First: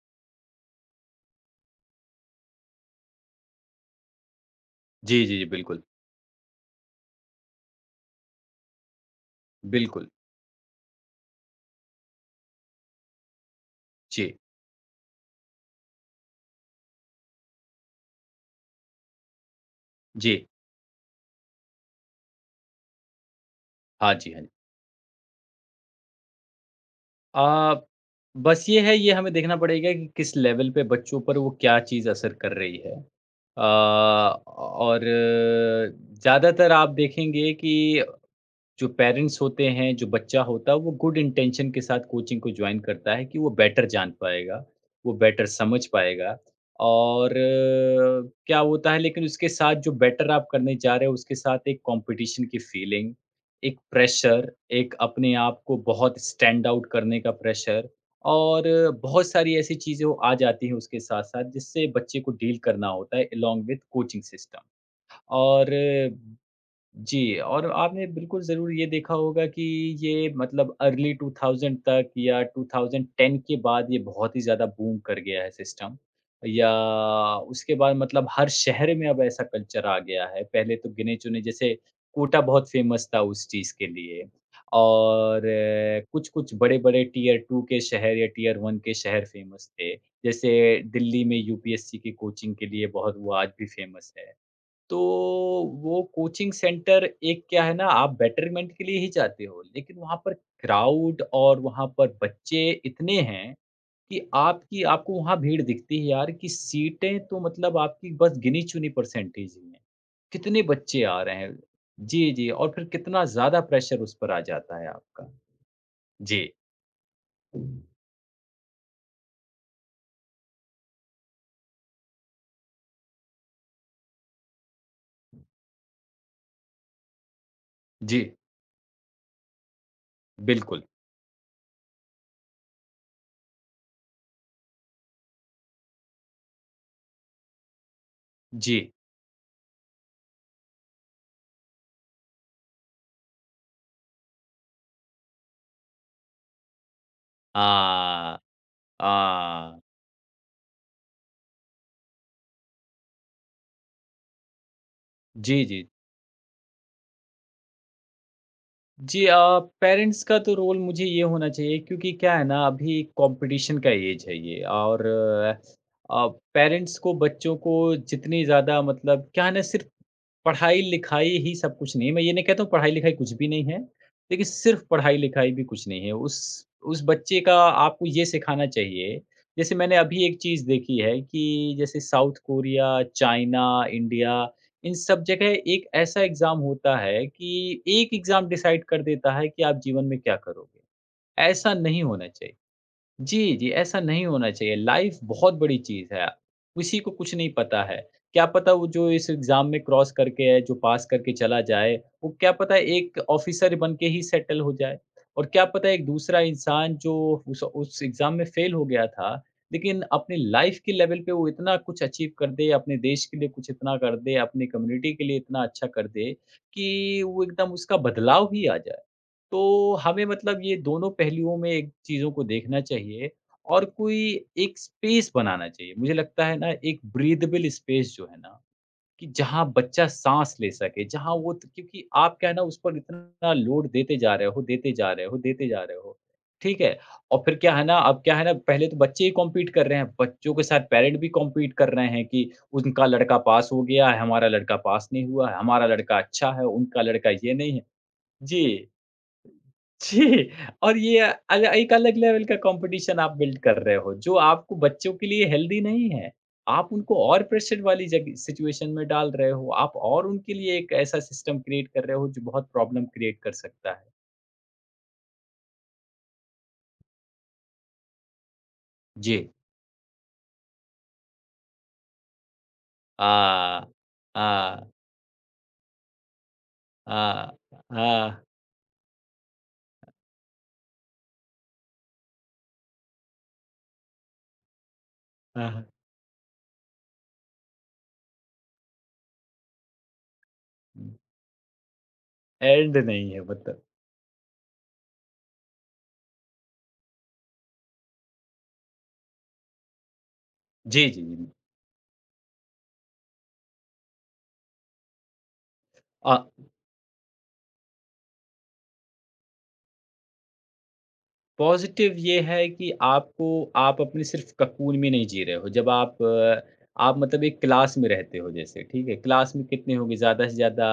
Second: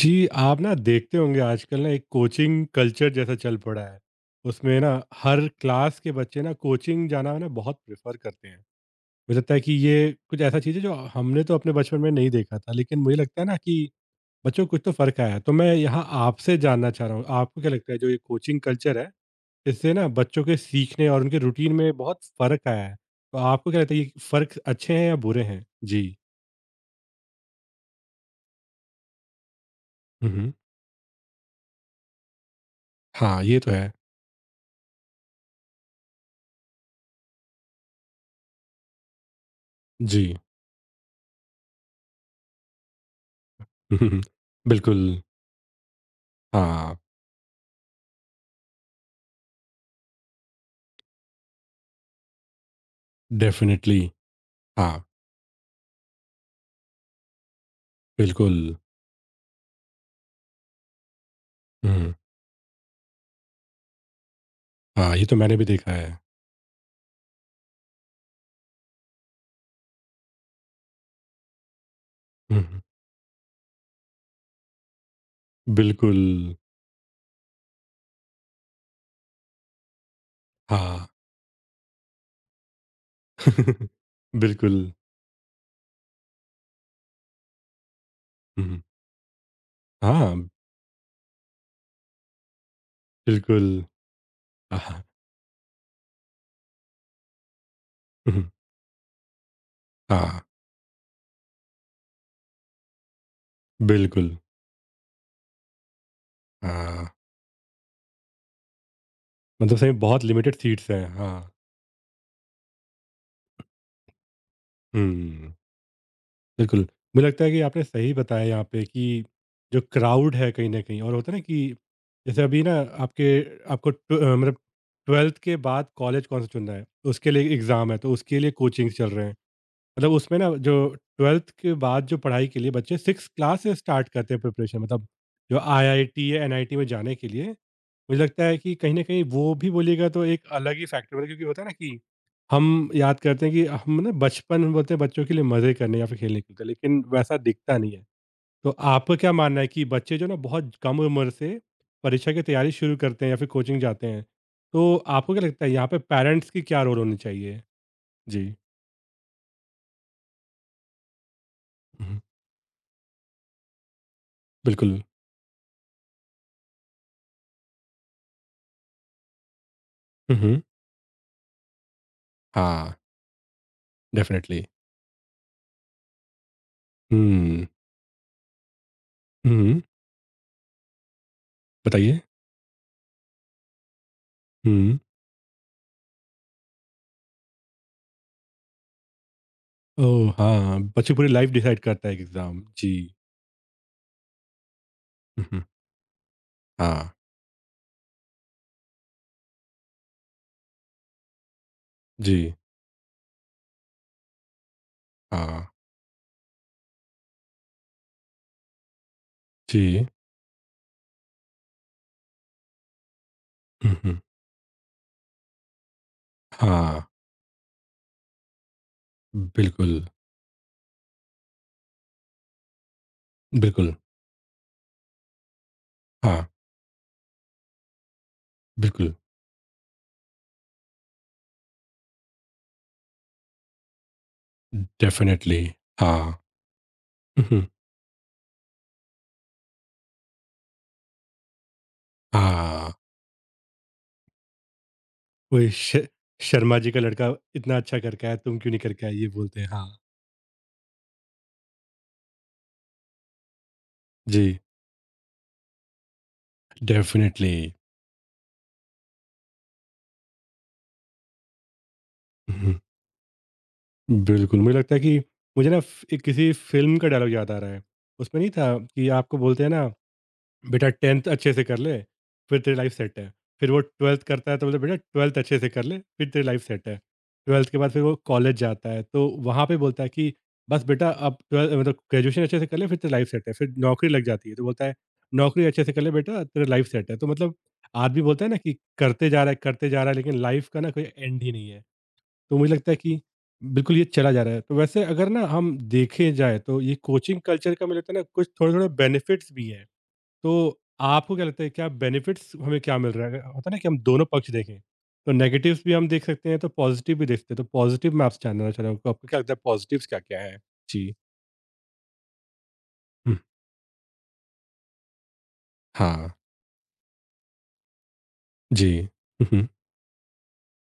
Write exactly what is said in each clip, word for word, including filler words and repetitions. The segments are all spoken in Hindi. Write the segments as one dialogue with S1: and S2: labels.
S1: जी, आप ना देखते होंगे आजकल ना एक कोचिंग कल्चर जैसा चल पड़ा है। उसमें ना
S2: जी, जी,
S1: हर
S2: जी, बिल्कुल,
S1: क्लास के बच्चे ना कोचिंग जाना ना बहुत प्रेफ़र करते हैं। मुझे लगता है कि ये
S2: बिल्कुल।
S1: कुछ ऐसा चीज़ है जो हमने तो अपने बचपन में नहीं देखा था, लेकिन मुझे लगता है ना कि
S2: जी,
S1: बच्चों को कुछ तो फ़र्क आया है। तो मैं यहाँ आपसे जानना चाह रहा हूँ, आपको क्या लगता है जो ये कोचिंग कल्चर है, इससे ना
S2: जी।
S1: बच्चों के सीखने और उनके रूटीन में बहुत फ़र्क आया है। तो आपको क्या लगता है ये
S2: हाँ जी, हाँ जी।
S1: फ़र्क अच्छे हैं या बुरे हैं? जी।
S2: अ, बस ये है ये हमें देखना पड़ेगा कि
S1: हुँ,
S2: किस
S1: हुँ।
S2: लेवल पे बच्चों पर वो क्या चीज़ असर कर रही है।
S1: हाँ, ये
S2: अ,
S1: तो है।
S2: और ज़्यादातर आप देखेंगे कि जो पेरेंट्स होते हैं, जो
S1: जी।
S2: बच्चा होता है, वो गुड इंटेंशन के साथ कोचिंग को जॉइन करता है कि वो बेटर जान
S1: हम्म,
S2: पाएगा,
S1: बिल्कुल।
S2: वो बेटर समझ पाएगा
S1: हाँ।
S2: और अ, क्या होता है लेकिन उसके साथ जो बेटर आप करने जा रहे हो, उसके साथ एक कॉम्पिटिशन की फीलिंग, एक
S1: डेफ़िनिटली,
S2: प्रेशर, एक
S1: हाँ,
S2: अपने आप को बहुत स्टैंड आउट करने का प्रेशर और
S1: बिल्कुल।
S2: अ, बहुत सारी ऐसी चीज़ें वो आ जाती हैं उसके साथ-साथ, जिससे
S1: हुँ,
S2: बच्चे को डील करना होता है अलोंग विथ कोचिंग सिस्टम
S1: हाँ, ये तो मैंने भी
S2: और
S1: देखा है।
S2: जी, और आपने बिल्कुल ज़रूर ये देखा होगा कि ये मतलब अर्ली दो हज़ार तक या
S1: हुँ,
S2: ट्वेंटी टेन के बाद ये बहुत ही ज़्यादा बूम कर गया है सिस्टम।
S1: बिल्कुल,
S2: या उसके बाद मतलब हर शहर में अब ऐसा कल्चर आ गया है। पहले तो
S1: हाँ।
S2: गिने-चुने जैसे कोटा बहुत फ़ेमस था उस चीज़ के लिए।
S1: बिल्कुल,
S2: और कुछ-कुछ बड़े-बड़े टियर टू के शहर या टियर वन
S1: हुँ,
S2: के शहर फ़ेमस थे।
S1: हाँ,
S2: जैसे दिल्ली में यूपीएससी की कोचिंग के लिए बहुत वो आज भी
S1: बिल्कुल,
S2: फ़ेमस है। तो
S1: हाँ,
S2: वो कोचिंग सेंटर एक क्या है ना आप
S1: हुँ,
S2: बेटरमेंट के लिए ही जाते हो लेकिन वहाँ पर
S1: हाँ,
S2: क्राउड और वहाँ पर बच्चे इतने हैं कि
S1: बिल्कुल,
S2: आपकी आपको वहाँ भीड़ दिखती है यार कि
S1: हाँ।
S2: सीटें तो मतलब आपकी बस गिनी-चुनी परसेंटेज ही
S1: मतलब
S2: हैं।
S1: सही में बहुत लिमिटेड
S2: कितने
S1: सीट्स
S2: बच्चे
S1: हैं,
S2: आ रहे
S1: हाँ।
S2: हैं। जी, जी और फिर कितना ज़्यादा प्रेशर उस पर आ जाता है आपका।
S1: हुँ,
S2: जी।
S1: बिल्कुल, मुझे लगता है कि आपने सही बताया यहाँ पे कि जो क्राउड है कहीं न कहीं और होता है ना कि जैसे अभी ना आपके आपको ट मतलब ट्वेल्थ के बाद कॉलेज कौन-सा चुनना है, उसके लिए एग्ज़ाम है, तो
S2: जी,
S1: उसके लिए कोचिंग्स चल रहे हैं। मतलब उसमें ना जो
S2: बिल्कुल।
S1: ट्वेल्थ के बाद जो पढ़ाई के लिए बच्चे छह क्लास से स्टार्ट करते हैं प्रिपरेशन मतलब जो आईआईटी या एनआईटी में जाने के लिए मुझे लगता है कि
S2: जी।
S1: कहीं ना कहीं वो भी बोलिएगा तो एक अलग ही फैक्टर होता है क्योंकि होता है ना कि हम याद करते हैं कि हम ना बचपन में बोलते हैं बच्चों के लिए मज़े करने या फिर खेलने के लिए लेकिन वैसा
S2: आ,
S1: दिखता नहीं है तो आपका क्या मानना है
S2: आ,
S1: कि बच्चे जो ना बहुत कम उम्र से परीक्षा की तैयारी शुरू करते हैं या फिर कोचिंग जाते हैं तो आपको क्या लगता
S2: जी,
S1: है यहाँ
S2: जी।
S1: पे पेरेंट्स की क्या रोल होनी चाहिए जी
S2: जी। अ, पेरेंट्स का तो रोल मुझे ये होना चाहिए क्योंकि
S1: हम्म,
S2: क्या है ना अभी कंपटीशन का एज है ये
S1: बिल्कुल
S2: और पेरेंट्स को बच्चों को जितनी ज़्यादा मतलब क्या है ना सिर्फ पढ़ाई-लिखाई ही सब कुछ नहीं है। मैं ये नहीं कहता हूँ
S1: हाँ,
S2: पढ़ाई-लिखाई कुछ भी नहीं है, लेकिन
S1: डेफ़िनेटली।
S2: सिर्फ़ पढ़ाई-लिखाई भी कुछ नहीं है। उस उस बच्चे का
S1: हुँ,
S2: आपको ये सिखाना चाहिए, जैसे
S1: हुँ,
S2: मैंने अभी एक चीज़ देखी है कि जैसे
S1: बताइए?
S2: साउथ कोरिया, चाइना, इंडिया इन
S1: हुँ,
S2: सब जगह एक ऐसा एग्ज़ाम होता है कि एक एग्ज़ाम डिसाइड कर देता है कि आप जीवन में
S1: ओह!
S2: क्या
S1: हाँ,
S2: करोगे।
S1: बच्चे पूरी लाइफ़
S2: ऐसा
S1: डिसाइड
S2: नहीं
S1: करता है एक
S2: होना चाहिए।
S1: एग्ज़ाम। जी।
S2: जी, जी, ऐसा नहीं होना चाहिए। लाइफ़
S1: हुँ,
S2: बहुत
S1: हुँ,
S2: बड़ी चीज़ है।
S1: हाँ,
S2: किसी को कुछ नहीं पता है। क्या पता वो जो इस एग्ज़ाम में क्रॉस करके आए, जो पास करके चला जाए, वो क्या
S1: जी,
S2: पता एक ऑफ़िसर बन के ही सेटल हो जाए। और
S1: हाँ,
S2: क्या पता एक दूसरा इंसान जो उस उस एग्ज़ाम में फ़ेल हो गया था, लेकिन
S1: जी।
S2: अपनी लाइफ़ के लेवल पे वो इतना कुछ अचीव कर दे, अपने देश के लिए कुछ
S1: हुँ,
S2: इतना कर
S1: हुँ,
S2: दे, अपनी कम्युनिटी के लिए इतना अच्छा कर दे
S1: हाँ,
S2: कि वो एकदम उसका बदलाव ही आ जाए। तो
S1: बिल्कुल,
S2: हमें मतलब ये दोनों पहलुओं में एक चीज़ों को देखना चाहिए और
S1: बिल्कुल,
S2: कोई एक स्पेस बनाना चाहिए। मुझे
S1: हाँ,
S2: लगता है ना एक ब्रीथेबल स्पेस जो है ना,
S1: बिल्कुल,
S2: कि जहाँ बच्चा साँस ले सके, जहाँ वो त क्योंकि आप क्या है ना उस पर इतना लोड देते जा रहे हो, देते जा रहे हो,
S1: डेफ़िनेटली,
S2: देते जा रहे हो।
S1: हाँ।
S2: ठीक है? और
S1: हुँ,
S2: फिर
S1: हुँ,
S2: क्या है ना अब क्या है ना पहले तो बच्चे ही कॉम्पीट कर रहे हैं, बच्चों के साथ पेरेंट भी कॉम्पीट कर रहे हैं कि
S1: हाँ,
S2: उनका लड़का पास हो गया है, हमारा लड़का पास नहीं हुआ है,
S1: वही
S2: हमारा
S1: श
S2: लड़का अच्छा है,
S1: शर्मा जी का
S2: उनका लड़का
S1: लड़का
S2: ये नहीं
S1: इतना
S2: है।
S1: अच्छा करके आया, तुम क्यों नहीं
S2: जी।
S1: करके आई? ये बोलते हैं, हाँ।
S2: जी, और ये अल एक अलग लेवल का कॉम्पिटिशन आप बिल्ड कर रहे हो, जो
S1: जी,
S2: आपको बच्चों के लिए हेल्दी नहीं है। आप उनको और
S1: डेफ़िनेटली।
S2: प्रेशर वाली जगह सिचुएशन में डाल रहे हो, आप और उनके लिए एक ऐसा सिस्टम क्रिएट कर रहे हो, जो बहुत
S1: हुँ।
S2: प्रॉब्लम क्रिएट कर सकता है।
S1: बिल्कुल, मुझे लगता है कि मुझे ना फ एक किसी फ़िल्म का डायलॉग याद आ रहा है। उसमें नहीं था कि
S2: जी।
S1: आपको बोलते हैं ना, "बेटा टेंथ अच्छे से कर ले, फिर तेरी लाइफ़ सेट है।" फिर वो
S2: आ
S1: ट्वेल्थ करता है तो बोलते हैं,
S2: आ
S1: "बेटा ट्वेल्थ अच्छे से कर ले, फिर तेरी लाइफ़ सेट है।"
S2: आ
S1: ट्वेल्थ के बाद फिर वो
S2: आ
S1: कॉलेज जाता है, तो वहाँ पे बोलता है कि, "बस बेटा अब ट्वेल मतलब ग्रेजुएशन अच्छे से कर ले, फिर तेरी लाइफ़ सेट है।" फिर नौकरी लग जाती है, तो बोलता है,
S2: आ
S1: "नौकरी अच्छे से कर ले बेटा, तेरी लाइफ़ सेट है।" तो मतलब आदमी बोलता है ना कि करते जा रहा है, करते जा रहा है, लेकिन लाइफ़ का ना कोई एंड ही नहीं है। तो मुझे लगता है
S2: एंड
S1: कि
S2: नहीं है मतलब।
S1: बिल्कुल ये चला जा रहा है। तो वैसे अगर ना हम देखे जाए तो ये कोचिंग कल्चर का मुझे लगता है ना कुछ थोड़े-थोड़े बेनिफिट्स भी हैं। तो
S2: जी, जी,
S1: आपको क्या
S2: जी।
S1: लगता है क्या बेनिफिट्स हमें क्या मिल रहा है? अगर होता है ना कि हम दोनों पक्ष देखें, तो नेगेटिव्स भी हम देख
S2: अ
S1: सकते हैं, तो पॉजिटिव भी देख सकते हैं। तो पॉजिटिव मैं आपसे जानना चाह रहा हूँ, आपको क्या लगता है पॉजिटिव्स क्या-क्या हैं? जी।
S2: पॉज़िटिव ये है कि
S1: हुँ,
S2: आपको आप अपने सिर्फ़ ककून में नहीं जी रहे हो। जब आप
S1: हाँ।
S2: अ, आप मतलब एक क्लास में रहते हो जैसे,
S1: जी।
S2: ठीक है?
S1: हुँ,
S2: क्लास में
S1: हुँ।
S2: कितने होंगे ज़्यादा से ज़्यादा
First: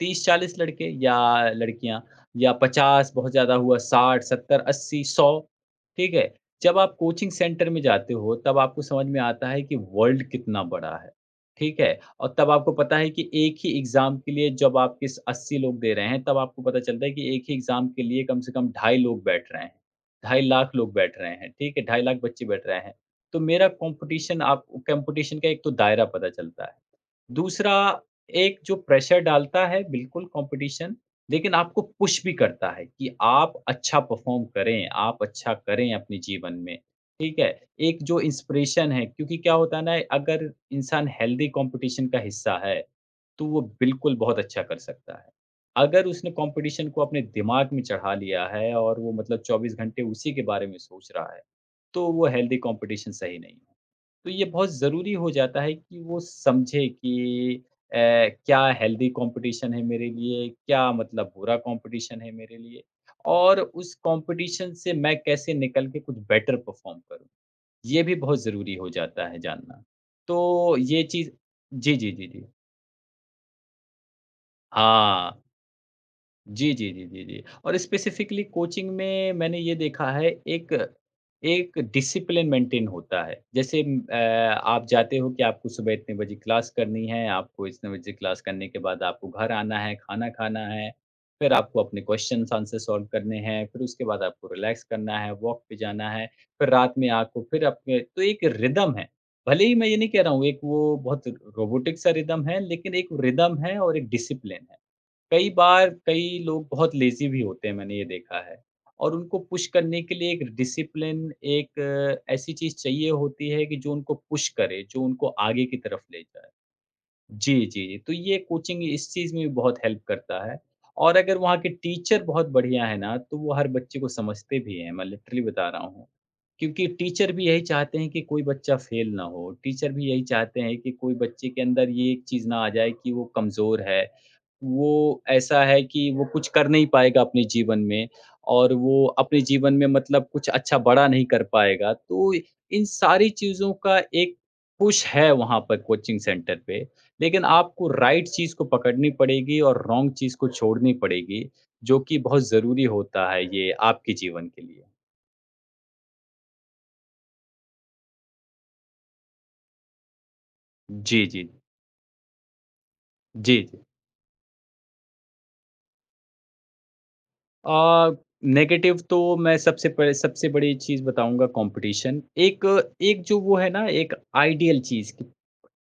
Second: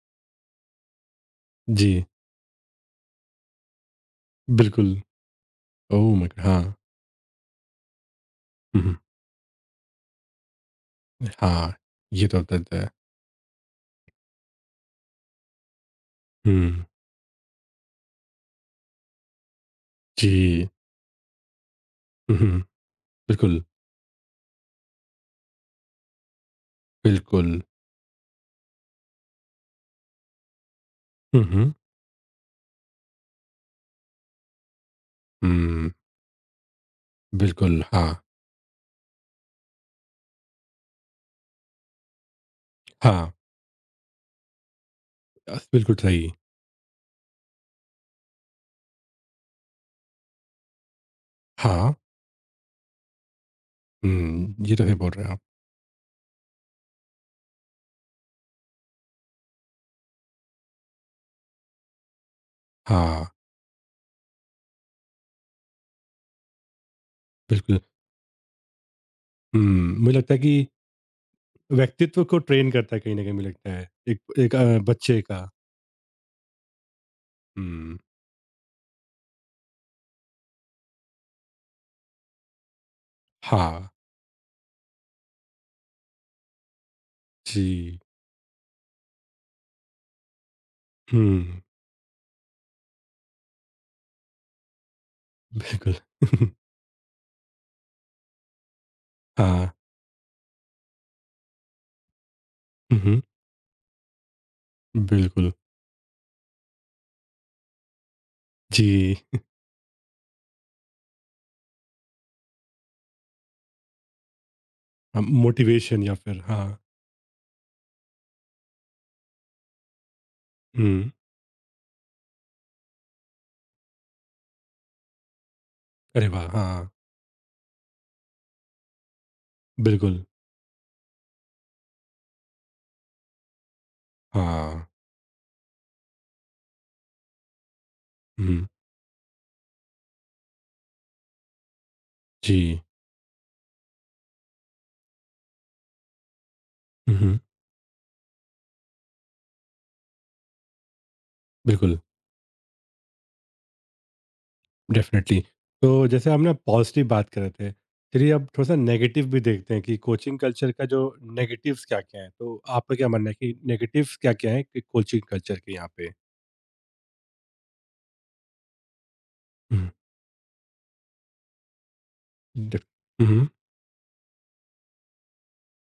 S2: तीस चालीस लड़के या लड़कियाँ
S1: जी,
S2: या पचास बहुत ज़्यादा हुआ साठ, सत्तर,
S1: बिल्कुल।
S2: अस्सी, सौ
S1: ओह
S2: ठीक
S1: माय
S2: है?
S1: गॉड! हाँ।
S2: जब आप कोचिंग सेंटर में जाते हो तब
S1: हुँ,
S2: आपको
S1: हुँ।
S2: समझ में आता है कि वर्ल्ड कितना बड़ा है,
S1: हाँ,
S2: ठीक है?
S1: ये
S2: और
S1: तो
S2: तब
S1: होता
S2: आपको
S1: रहता है।
S2: पता है कि एक ही एग्ज़ाम के लिए जब आप किस अस्सी लोग दे रहे हैं तब आपको पता
S1: हुँ,
S2: चलता है कि एक ही एग्ज़ाम के लिए कम से कम ढाई लोग बैठ रहे हैं, ढाई
S1: जी।
S2: लाख लोग बैठ रहे हैं, ठीक है? ढाई लाख
S1: हुँ,
S2: बच्चे
S1: हुँ।
S2: बैठ रहे हैं। तो
S1: बिल्कुल,
S2: मेरा कॉम्पिटिशन आप कॉम्पिटिशन का एक तो दायरा पता चलता है।
S1: बिल्कुल।
S2: दूसरा एक जो प्रेशर डालता है बिल्कुल कंपटीशन,
S1: हुँ,
S2: लेकिन
S1: हुँ।
S2: आपको पुश भी करता है कि आप अच्छा परफ़ॉर्म करें, आप अच्छा
S1: हुँ,
S2: करें अपने जीवन में, ठीक है?
S1: बिल्कुल,
S2: एक
S1: हाँ,
S2: जो इंस्पिरेशन है क्योंकि क्या होता है ना अगर इंसान हेल्दी कंपटीशन का हिस्सा है,
S1: हाँ,
S2: तो वो बिल्कुल बहुत अच्छा कर सकता है।
S1: अस बिल्कुल
S2: अगर
S1: सही।
S2: उसने कंपटीशन को अपने दिमाग में चढ़ा लिया है और वो मतलब चौबीस घंटे उसी के बारे में सोच रहा है,
S1: हाँ,
S2: तो वो हेल्दी कंपटीशन सही नहीं है। तो ये
S1: हुँ,
S2: बहुत
S1: ये तो सही बोल
S2: ज़रूरी
S1: रहे
S2: हो
S1: हैं आप।
S2: जाता है कि वो समझे कि अ, क्या हेल्दी कंपटीशन है मेरे लिए, क्या मतलब बुरा कंपटीशन है मेरे लिए
S1: हाँ,
S2: और उस कंपटीशन से मैं कैसे निकल के कुछ बेटर परफॉर्म करूँ।
S1: बिल्कुल,
S2: ये भी बहुत ज़रूरी हो जाता है
S1: हुँ,
S2: जानना।
S1: मुझे लगता है कि
S2: तो ये चीज़ जी, जी,
S1: व्यक्तित्व
S2: जी,
S1: को
S2: जी।
S1: ट्रेन करता है कहीं न कहीं मुझे लगता है, एक एक अ, बच्चे
S2: हाँ।
S1: का।
S2: जी, जी, जी, जी, जी। और
S1: हुँ,
S2: स्पेसिफ़िकली कोचिंग में मैंने ये देखा है एक एक डिसिप्लिन मेंटेन होता है। जैसे
S1: हाँ,
S2: म, अ, आप जाते हो कि आपको सुबह इतने बजे क्लास करनी है, आपको इतने
S1: जी,
S2: बजे क्लास करने के बाद आपको घर आना है, खाना खाना है, फिर
S1: हुँ,
S2: आपको अपने क्वेश्चन्स आंसर सॉल्व करने हैं, फिर उसके बाद आपको रिलैक्स करना है, वॉक पे
S1: बिल्कुल,
S2: जाना है, फिर रात में आपको फिर अपने तो एक रिदम है। भले
S1: हाँ,
S2: ही मैं ये नहीं कह रहा हूँ एक वो बहुत रोबोटिक सा रिदम है, लेकिन
S1: हुँ,
S2: एक
S1: हुँ,
S2: रिदम है और एक डिसिप्लिन है। कई
S1: बिल्कुल,
S2: बार कई लोग बहुत लेज़ी भी होते हैं, मैंने ये देखा है और
S1: जी,
S2: उनको पुश करने के लिए एक डिसिप्लिन एक अ, ऐसी चीज़ चाहिए होती है कि जो उनको पुश करे, जो
S1: अ,
S2: उनको आगे की
S1: मोटिवेशन
S2: तरफ
S1: या
S2: ले
S1: फिर
S2: जाए।
S1: हाँ,
S2: जी, जी, जी। तो ये कोचिंग इस चीज़ में भी बहुत हेल्प करता है
S1: हुँ,
S2: और अगर वहाँ के टीचर बहुत बढ़िया हैं ना, तो वो हर बच्चे को समझते भी हैं, मैं लिटरली बता रहा हूँ।
S1: अरे वाह!
S2: क्योंकि
S1: हाँ,
S2: टीचर भी यही चाहते हैं कि कोई बच्चा फेल ना हो, टीचर भी
S1: बिल्कुल,
S2: यही चाहते हैं कि कोई बच्चे के अंदर ये एक चीज़ ना आ जाए कि वो कमज़ोर है
S1: हाँ,
S2: वो ऐसा है कि वो कुछ कर नहीं पाएगा अपने जीवन में
S1: हुँ,
S2: और वो अपने जीवन में मतलब कुछ अच्छा बड़ा नहीं कर पाएगा। तो
S1: जी,
S2: इन सारी चीज़ों का एक पुश है वहाँ पर कोचिंग सेंटर पे।
S1: हुँ, हुँ,
S2: लेकिन आपको राइट चीज़ को पकड़नी पड़ेगी और रॉन्ग चीज़ को छोड़नी पड़ेगी,
S1: बिल्कुल।
S2: जो कि बहुत ज़रूरी होता है ये आपके जीवन के लिए।
S1: डेफिनेटली। तो जैसे हम ना पॉज़िटिव बात कर रहे थे, चलिए अब थोड़ा-सा नेगेटिव भी देखते हैं कि कोचिंग कल्चर का जो
S2: जी, जी।
S1: नेगेटिव्स क्या-क्या हैं? तो आपका क्या मानना है कि
S2: जी, जी।
S1: नेगेटिव्स क्या-क्या हैं कि कोचिंग कल्चर के यहाँ पे?
S2: अ, नेगेटिव तो मैं सबसे
S1: हुँ,
S2: पह सबसे बड़ी चीज़ बताऊँगा कॉम्पिटिशन। एक
S1: डेफ
S2: एक
S1: हुँ,
S2: जो
S1: हुँ।
S2: वो है ना एक आइडियल चीज़ कि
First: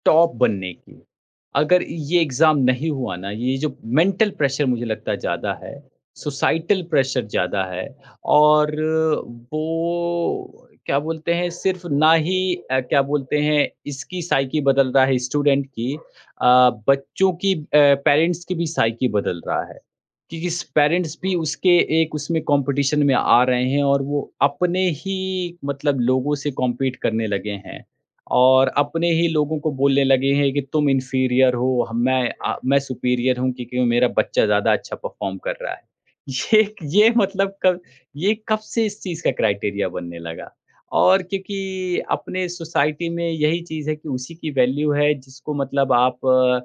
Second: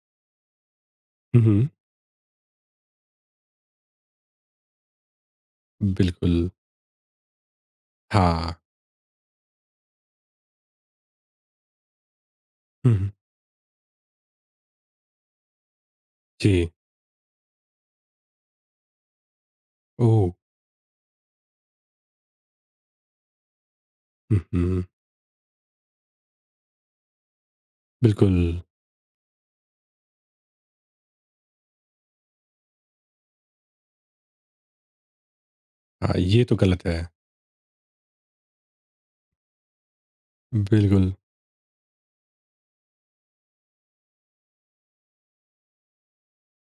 S2: टॉप बनने की।
S1: हुँ, हुँ।
S2: अगर ये एग्ज़ाम नहीं हुआ ना, ये जो मेंटल प्रेशर मुझे लगता है ज़्यादा है,
S1: बिल्कुल।
S2: सोसाइटल प्रेशर ज़्यादा है
S1: हाँ।
S2: और वो क्या बोलते हैं सिर्फ़ ना ही अ,
S1: हुँ,
S2: क्या
S1: हुँ।
S2: बोलते हैं इसकी साइकी बदल रहा है स्टूडेंट की
S1: जी।
S2: अ, बच्चों की अ, पेरेंट्स की भी साइकी बदल रहा है।
S1: ओह!
S2: कि किस पेरेंट्स भी उसके एक उसमें कॉम्पिटिशन में आ रहे हैं और वो
S1: हुँ,
S2: अपने
S1: हुँ।
S2: ही मतलब लोगों से कॉम्पीट करने लगे हैं
S1: बिल्कुल।
S2: और अपने ही लोगों को बोलने लगे हैं कि तुम इन्फीरियर हो हम मैं आ, मैं सुपीरियर हूँ क्योंकि मेरा बच्चा ज़्यादा अच्छा परफॉर्म कर रहा है
S1: हाँ, ये तो
S2: ये
S1: गलत है।
S2: ये मतलब कब ये कब से इस चीज़ का क्राइटेरिया बनने लगा
S1: बिल्कुल।
S2: और क्योंकि अपने सोसाइटी में यही चीज़ है कि उसी की वैल्यू है जिसको मतलब आप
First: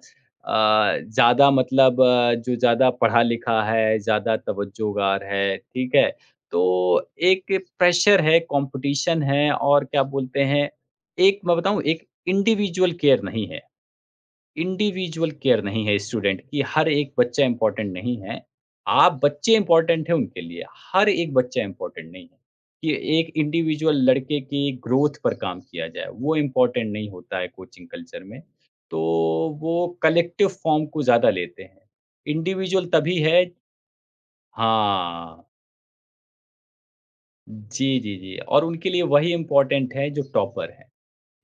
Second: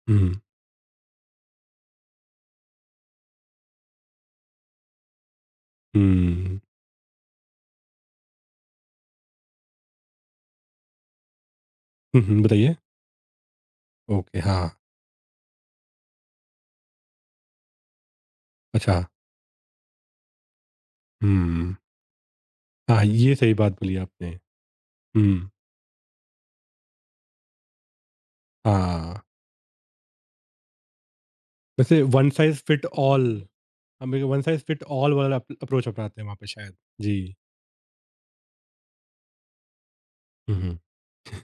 S1: हुँ, हुँ।
S2: अ, ज़्यादा मतलब अ, जो ज़्यादा पढ़ा-लिखा है, ज़्यादा तवज्जोगार है, ठीक है? तो एक प्रेशर है, कॉम्पिटिशन है और क्या बोलते हैं, एक मैं बताऊँ, एक
S1: हुँ, हुँ, बताइए?
S2: इंडिविजुअल केयर नहीं है।
S1: ओके, हाँ।
S2: इंडिविजुअल केयर नहीं है स्टूडेंट की। हर एक बच्चा इम्पोर्टेंट नहीं है।
S1: अच्छा।
S2: आप बच्चे इम्पोर्टेंट हैं उनके लिए, हर एक बच्चा
S1: हुँ।
S2: इम्पोर्टेंट नहीं है। कि
S1: हाँ,
S2: एक
S1: ये सही बात बोली
S2: इंडिविजुअल
S1: आपने।
S2: लड़के की ग्रोथ पर
S1: हुँ,
S2: काम किया जाए, वो इम्पोर्टेंट नहीं होता है कोचिंग कल्चर में। तो
S1: हाँ।
S2: वो कलेक्टिव फॉर्म को ज़्यादा लेते हैं।
S1: वैसे वन साइज़ फिट
S2: इंडिविजुअल तभी
S1: ऑल
S2: है।
S1: हम एक वन साइज़ फिट ऑल वाला
S2: हाँ।
S1: अप अप्रोच अपनाते हैं वहाँ पे शायद। जी।
S2: जी, जी, जी और उनके लिए वही इम्पोर्टेंट है जो
S1: हुँ,
S2: टॉपर
S1: हुँ।
S2: है।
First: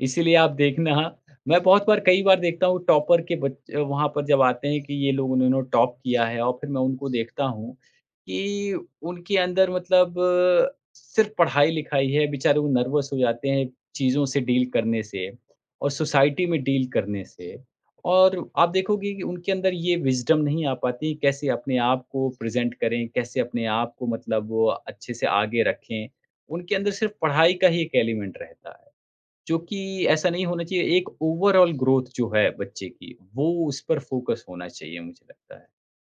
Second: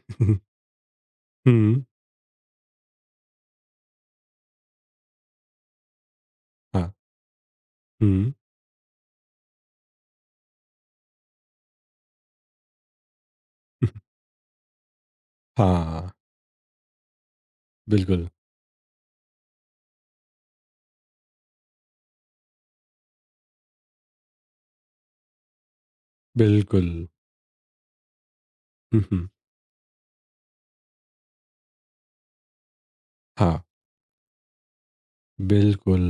S2: इसीलिए आप देखना। हाँ। मैं
S1: हुँ,
S2: बहुत बार कई बार देखता हूँ टॉपर के बच्चे वहाँ पर जब आते हैं कि ये लोग उन्होंने टॉप किया है और फिर मैं
S1: हाँ।
S2: उनको देखता हूँ
S1: हुँ।
S2: कि उनके अंदर मतलब अ, सिर्फ पढ़ाई-लिखाई है, बेचारे वो नर्वस हो जाते हैं चीज़ों से डील करने से और
S1: हाँ,
S2: सोसाइटी में डील करने से।
S1: बिल्कुल,
S2: और आप देखोगे कि उनके अंदर ये विज़डम नहीं आ पाती कैसे अपने आप को प्रेज़ेंट करें, कैसे अपने आप को मतलब वो अच्छे से आगे रखें। उनके
S1: बिल्कुल।
S2: अंदर सिर्फ पढ़ाई का ही एक एलिमेंट रहता है।
S1: हुँ, हुँ।
S2: जो कि ऐसा नहीं होना चाहिए। एक ओवरऑल ग्रोथ जो है बच्चे की वो
S1: हाँ,
S2: उस पर फोकस होना चाहिए मुझे लगता है।
S1: बिल्कुल।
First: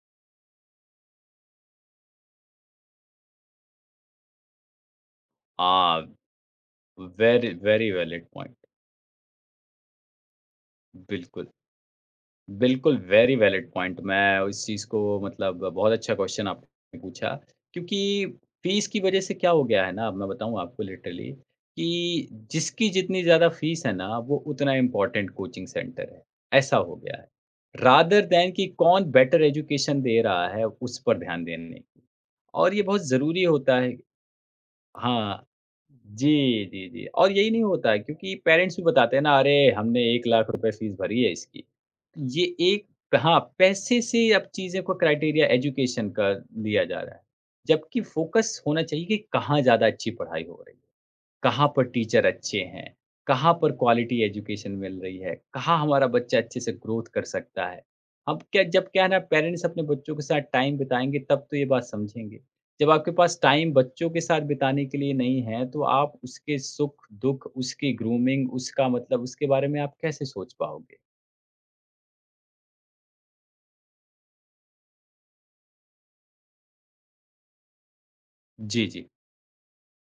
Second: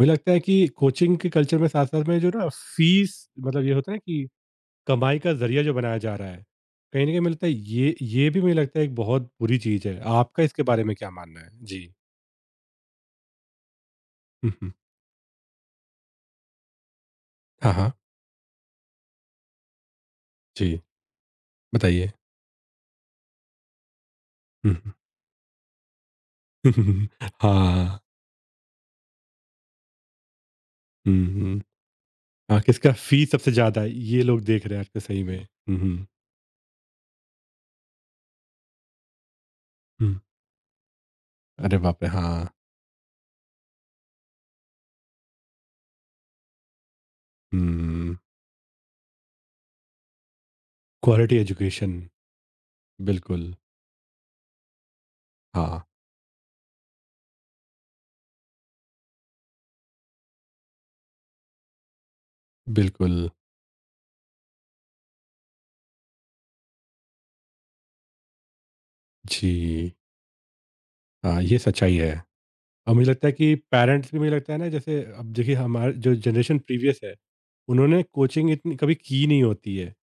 S1: मुझे लगता है कि कोचिंग के कल्चर में साथ-साथ में जो ना फ़ीस मतलब ये होता है कि कमाई का ज़रिया जो बनाया
S2: हाँ।
S1: जा रहा है, कहीं न कहीं मुझे लगता है
S2: वेरी वेरी
S1: ये
S2: वैलिड
S1: ये भी मुझे
S2: पॉइंट।
S1: लगता है एक बहुत बुरी चीज़ है। आपका इसके बारे में क्या मानना है?
S2: बिल्कुल।
S1: जी।
S2: बिल्कुल वेरी वैलिड पॉइंट। मैं
S1: हुँ,
S2: इस
S1: हुँ।
S2: चीज़ को मतलब बहुत अच्छा क्वेश्चन आपने पूछा
S1: हाँ, हाँ।
S2: क्योंकि फीस की वजह से क्या हो गया है ना। अब मैं बताऊं
S1: जी,
S2: आपको लिटरली
S1: बताइए।
S2: कि जिसकी जितनी ज़्यादा फीस है ना वो
S1: हुँ,
S2: उतना इम्पोर्टेंट कोचिंग सेंटर है। ऐसा हो
S1: हुँ।
S2: गया है
S1: हाँ।
S2: रादर देन कि कौन बेटर एजुकेशन दे रहा है उस पर
S1: हुँ,
S2: ध्यान
S1: हुँ।
S2: देने।
S1: हाँ,
S2: और ये
S1: किसका
S2: बहुत
S1: फ़ी
S2: ज़रूरी
S1: सबसे
S2: होता
S1: ज़्यादा है,
S2: है।
S1: ये लोग देख रहे हैं आजकल सही में।
S2: हाँ।
S1: हुँ, हुँ,
S2: जी, जी, जी और यही नहीं होता है क्योंकि पेरेंट्स भी बताते हैं ना, "अरे! हमने
S1: हुँ।
S2: एक लाख रुपए फ़ीस भरी है इसकी।"
S1: अरे बाप रे!
S2: ये
S1: हाँ।
S2: एक। हाँ, पैसे से अब चीज़ों को क्राइटेरिया एजुकेशन का लिया जा रहा है। जबकि
S1: हुँ,
S2: फ़ोकस होना चाहिए कि कहाँ ज़्यादा अच्छी पढ़ाई हो रही है।
S1: क्वालिटी
S2: कहाँ पर
S1: एजुकेशन
S2: टीचर अच्छे हैं,
S1: बिल्कुल,
S2: कहाँ पर क्वालिटी एजुकेशन मिल रही है, कहाँ
S1: हाँ,
S2: हमारा बच्चा अच्छे से ग्रोथ कर सकता है। अब क्या जब क्या है ना पेरेंट्स अपने बच्चों के साथ टाइम बिताएँगे तब तो ये बात समझेंगे। जब आपके
S1: बिल्कुल।
S2: पास टाइम बच्चों के साथ बिताने के लिए नहीं है तो आप उसके सुख-दुख, उसकी ग्रूमिंग, उसका मतलब उसके बारे में
S1: जी,
S2: आप कैसे सोच पाओगे?
S1: हाँ, ये सच्चाई है। और मुझे लगता है कि पेरेंट्स भी मुझे लगता है ना जैसे अब देखिए हमारे जो जनरेशन प्रीवियस है उन्होंने कोचिंग इतनी
S2: जी,
S1: कभी
S2: जी।
S1: की नहीं होती है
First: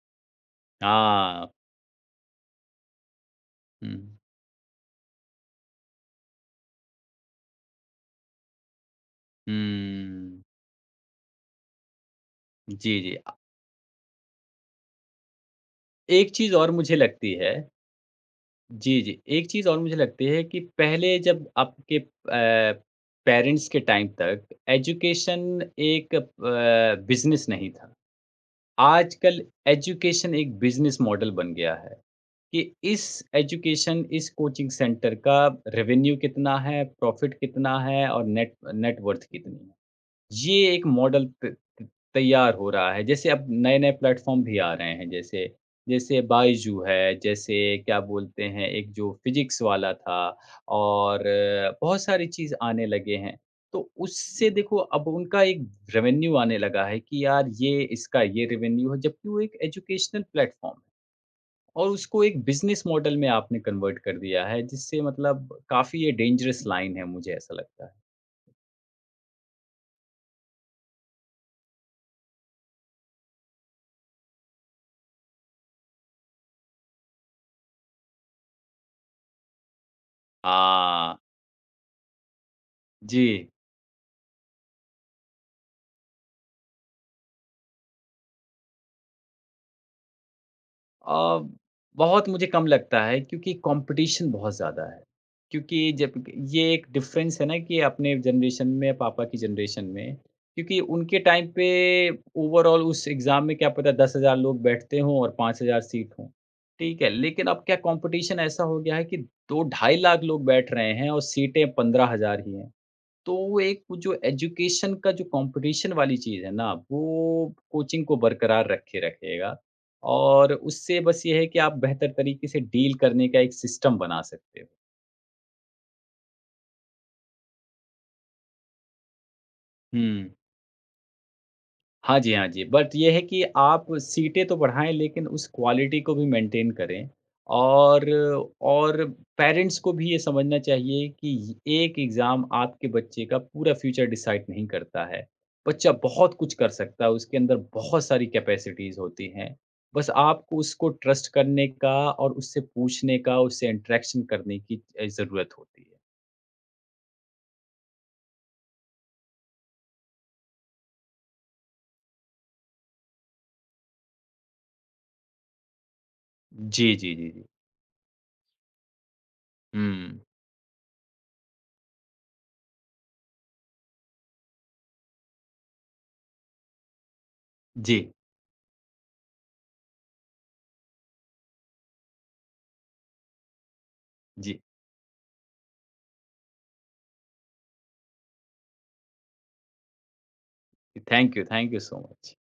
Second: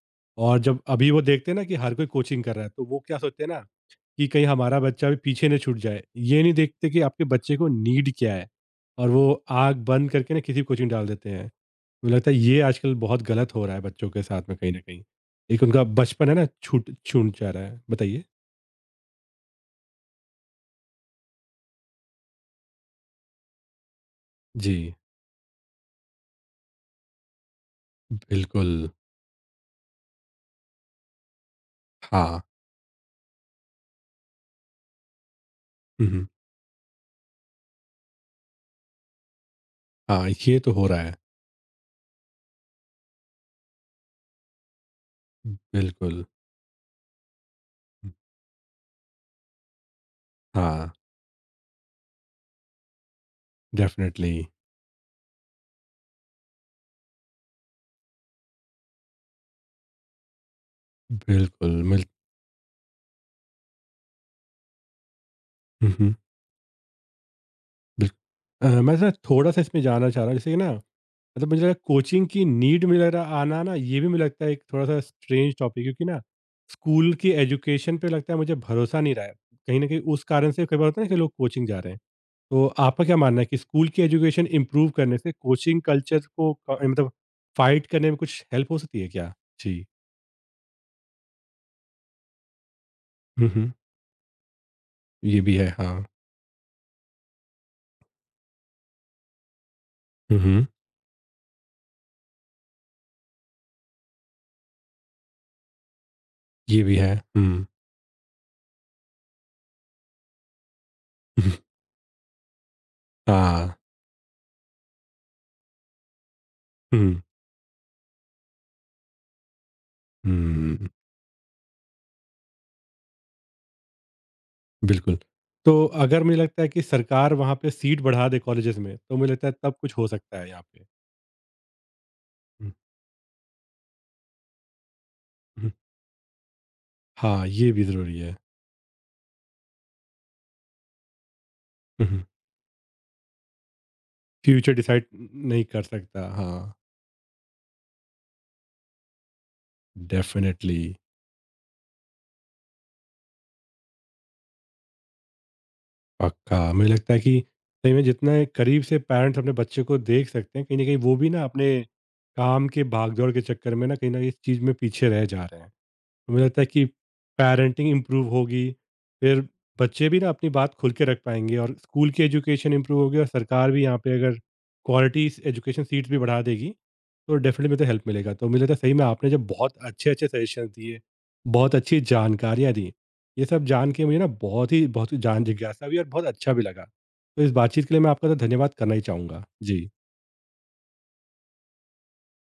S1: और जब अभी वो
S2: हाँ।
S1: देखते हैं ना कि हर कोई कोचिंग कर रहा है तो वो क्या सोचते हैं ना
S2: हुँ,
S1: कि कहीं हमारा बच्चा भी पीछे न छूट जाए ये नहीं देखते कि आपके बच्चे को नीड क्या है और वो आग बंद करके ना
S2: हुँ।
S1: किसी कोचिंग डाल देते हैं मुझे लगता है ये आजकल
S2: जी, जी।
S1: बहुत
S2: अ,
S1: गलत हो रहा है बच्चों के साथ में कहीं ना कहीं एक उनका बचपन
S2: एक
S1: है ना
S2: चीज़ और
S1: छूट
S2: मुझे लगती
S1: छूट जा
S2: है।
S1: रहा है बताइए
S2: जी, जी। एक चीज़ और मुझे लगती है कि पहले जब आपके अ, पेरेंट्स के टाइम तक
S1: जी
S2: एजुकेशन एक अ, बिज़नेस नहीं था।
S1: बिल्कुल
S2: आजकल एजुकेशन एक बिज़नेस मॉडल बन गया है
S1: हाँ
S2: कि इस एजुकेशन, इस कोचिंग सेंटर का रेवेन्यू
S1: हम्म
S2: कितना है, प्रॉफ़िट कितना है और नेट नेट वर्थ कितनी है।
S1: हाँ
S2: ये
S1: ये तो हो
S2: एक
S1: रहा है
S2: मॉडल त त तैयार हो रहा है। जैसे अब नए-नए प्लेटफ़ॉर्म भी आ रहे हैं जैसे जैसे
S1: बिल्कुल।
S2: बायजू है, जैसे क्या बोलते हैं एक जो फ़िज़िक्स वाला था
S1: हाँ,
S2: और अ, बहुत सारी चीज़ आने लगे हैं। तो
S1: डेफ़िनिटली,
S2: उससे देखो अब उनका एक रेवेन्यू आने लगा है कि यार ये इसका ये रेवेन्यू है जबकि वो एक एजुकेशनल प्लेटफ़ॉर्म
S1: बिल्कुल
S2: है और
S1: मिल
S2: उसको एक बिज़नेस मॉडल में आपने कन्वर्ट कर दिया है जिससे मतलब
S1: हुँ,
S2: काफ़ी ये
S1: हुँ,
S2: डेंजरस लाइन है मुझे ऐसा लगता है।
S1: बिल अ, मैं ना थोड़ा-सा इसमें जानना चाह रहा हूँ जैसे कि ना मतलब मुझे लगा कोचिंग की नीड मुझे लग रहा आना ना ये भी मुझे लगता है एक थोड़ा-सा स्ट्रेंज टॉपिक क्योंकि ना स्कूल की एजुकेशन पे लगता है मुझे भरोसा नहीं रहा है। कहीं न कहीं उस कारण से कई बार होता है ना कि
S2: हाँ।
S1: लोग कोचिंग जा रहे हैं। तो आपका क्या
S2: जी।
S1: मानना है कि स्कूल की एजुकेशन इम्प्रूव करने से कोचिंग कल्चर को क मतलब फ़ाइट करने में कुछ हेल्प हो सकती है क्या? जी।
S2: अ, बहुत मुझे कम लगता है
S1: हुँ,
S2: क्योंकि
S1: हुँ।
S2: कंपटीशन बहुत ज़्यादा है।
S1: ये भी है,
S2: क्योंकि
S1: हाँ।
S2: जब ये एक डिफरेंस है ना कि अपने जनरेशन में पापा की जनरेशन में,
S1: हुँ, हुँ।
S2: क्योंकि उनके टाइम पे ओवरऑल उस एग्ज़ाम में क्या पता दस हज़ार लोग बैठते हों और पाँच हज़ार सीट हों।
S1: ये भी
S2: ठीक है?
S1: है।
S2: लेकिन अब
S1: हुँ।
S2: क्या कंपटीशन ऐसा हो गया है कि दो ढाई लाख लोग बैठ रहे हैं और सीटें पंद्रह हज़ार ही हैं। तो वो
S1: हाँ,
S2: एक वो जो एजुकेशन का जो कंपटीशन वाली चीज़ है ना,
S1: हुँ,
S2: वो कोचिंग को बरकरार रखे रखेगा और
S1: हुँ,
S2: उससे बस ये है कि आप बेहतर तरीके से डील करने का एक सिस्टम बना सकते हो।
S1: बिल्कुल। तो अगर मुझे लगता है कि सरकार वहाँ पे सीट बढ़ा दे कॉलेजेस में, तो मुझे लगता है तब कुछ हो
S2: हुँ।
S1: सकता है यहाँ पे।
S2: हाँ जी, हाँ जी।
S1: हुँ,
S2: बट ये है कि आप सीटें तो बढ़ाएँ लेकिन उस
S1: हुँ,
S2: क्वालिटी को भी मेंटेन करें।
S1: हाँ, ये भी
S2: और
S1: ज़रूरी है।
S2: और पेरेंट्स को भी ये समझना चाहिए कि एक
S1: हुँ, हुँ,
S2: एग्ज़ाम आपके बच्चे का पूरा फ्यूचर डिसाइड नहीं
S1: फ्यूचर
S2: करता
S1: डिसाइड
S2: है।
S1: नहीं कर
S2: बच्चा
S1: सकता।
S2: बहुत कुछ कर
S1: हाँ,
S2: सकता है, उसके अंदर बहुत सारी कैपेसिटीज़ होती हैं। बस आपको
S1: डेफ़िनिटली,
S2: उसको ट्रस्ट करने का और उससे पूछने का, उससे इंटरेक्शन करने की अ, ज़रूरत होती है।
S1: पक्का। मुझे लगता है कि सही में जितना करीब से पेरेंट्स अपने बच्चे को देख सकते हैं, कहीं न कहीं वो भी ना अपने काम के भागदौड़ के चक्कर में ना कहीं न कहीं इस चीज़ में पीछे रह जा रहे हैं। मुझे लगता है कि
S2: जी, जी, जी, जी।
S1: पेरेंटिंग इम्प्रूव होगी फिर बच्चे भी
S2: हुँ।
S1: ना अपनी बात खुल के रख पाएंगे और स्कूल की एजुकेशन इम्प्रूव होगी और सरकार भी यहाँ पे अगर क्वालिटी एजुकेशन सीट्स भी बढ़ा देगी तो डेफिनेटली मुझे
S2: जी,
S1: हेल्प मिलेगा तो मुझे लगता है सही में आपने जब बहुत अच्छे अच्छे सजेशन दिए बहुत अच्छी जानकारियाँ दी ये सब जान के मुझे ना
S2: जी।
S1: बहुत ही बहुत ही जान जिज्ञासा भी और बहुत अच्छा भी लगा तो इस बातचीत के लिए मैं आपका तो धन्यवाद करना ही चाहूँगा जी
S2: thank you, thank you so much.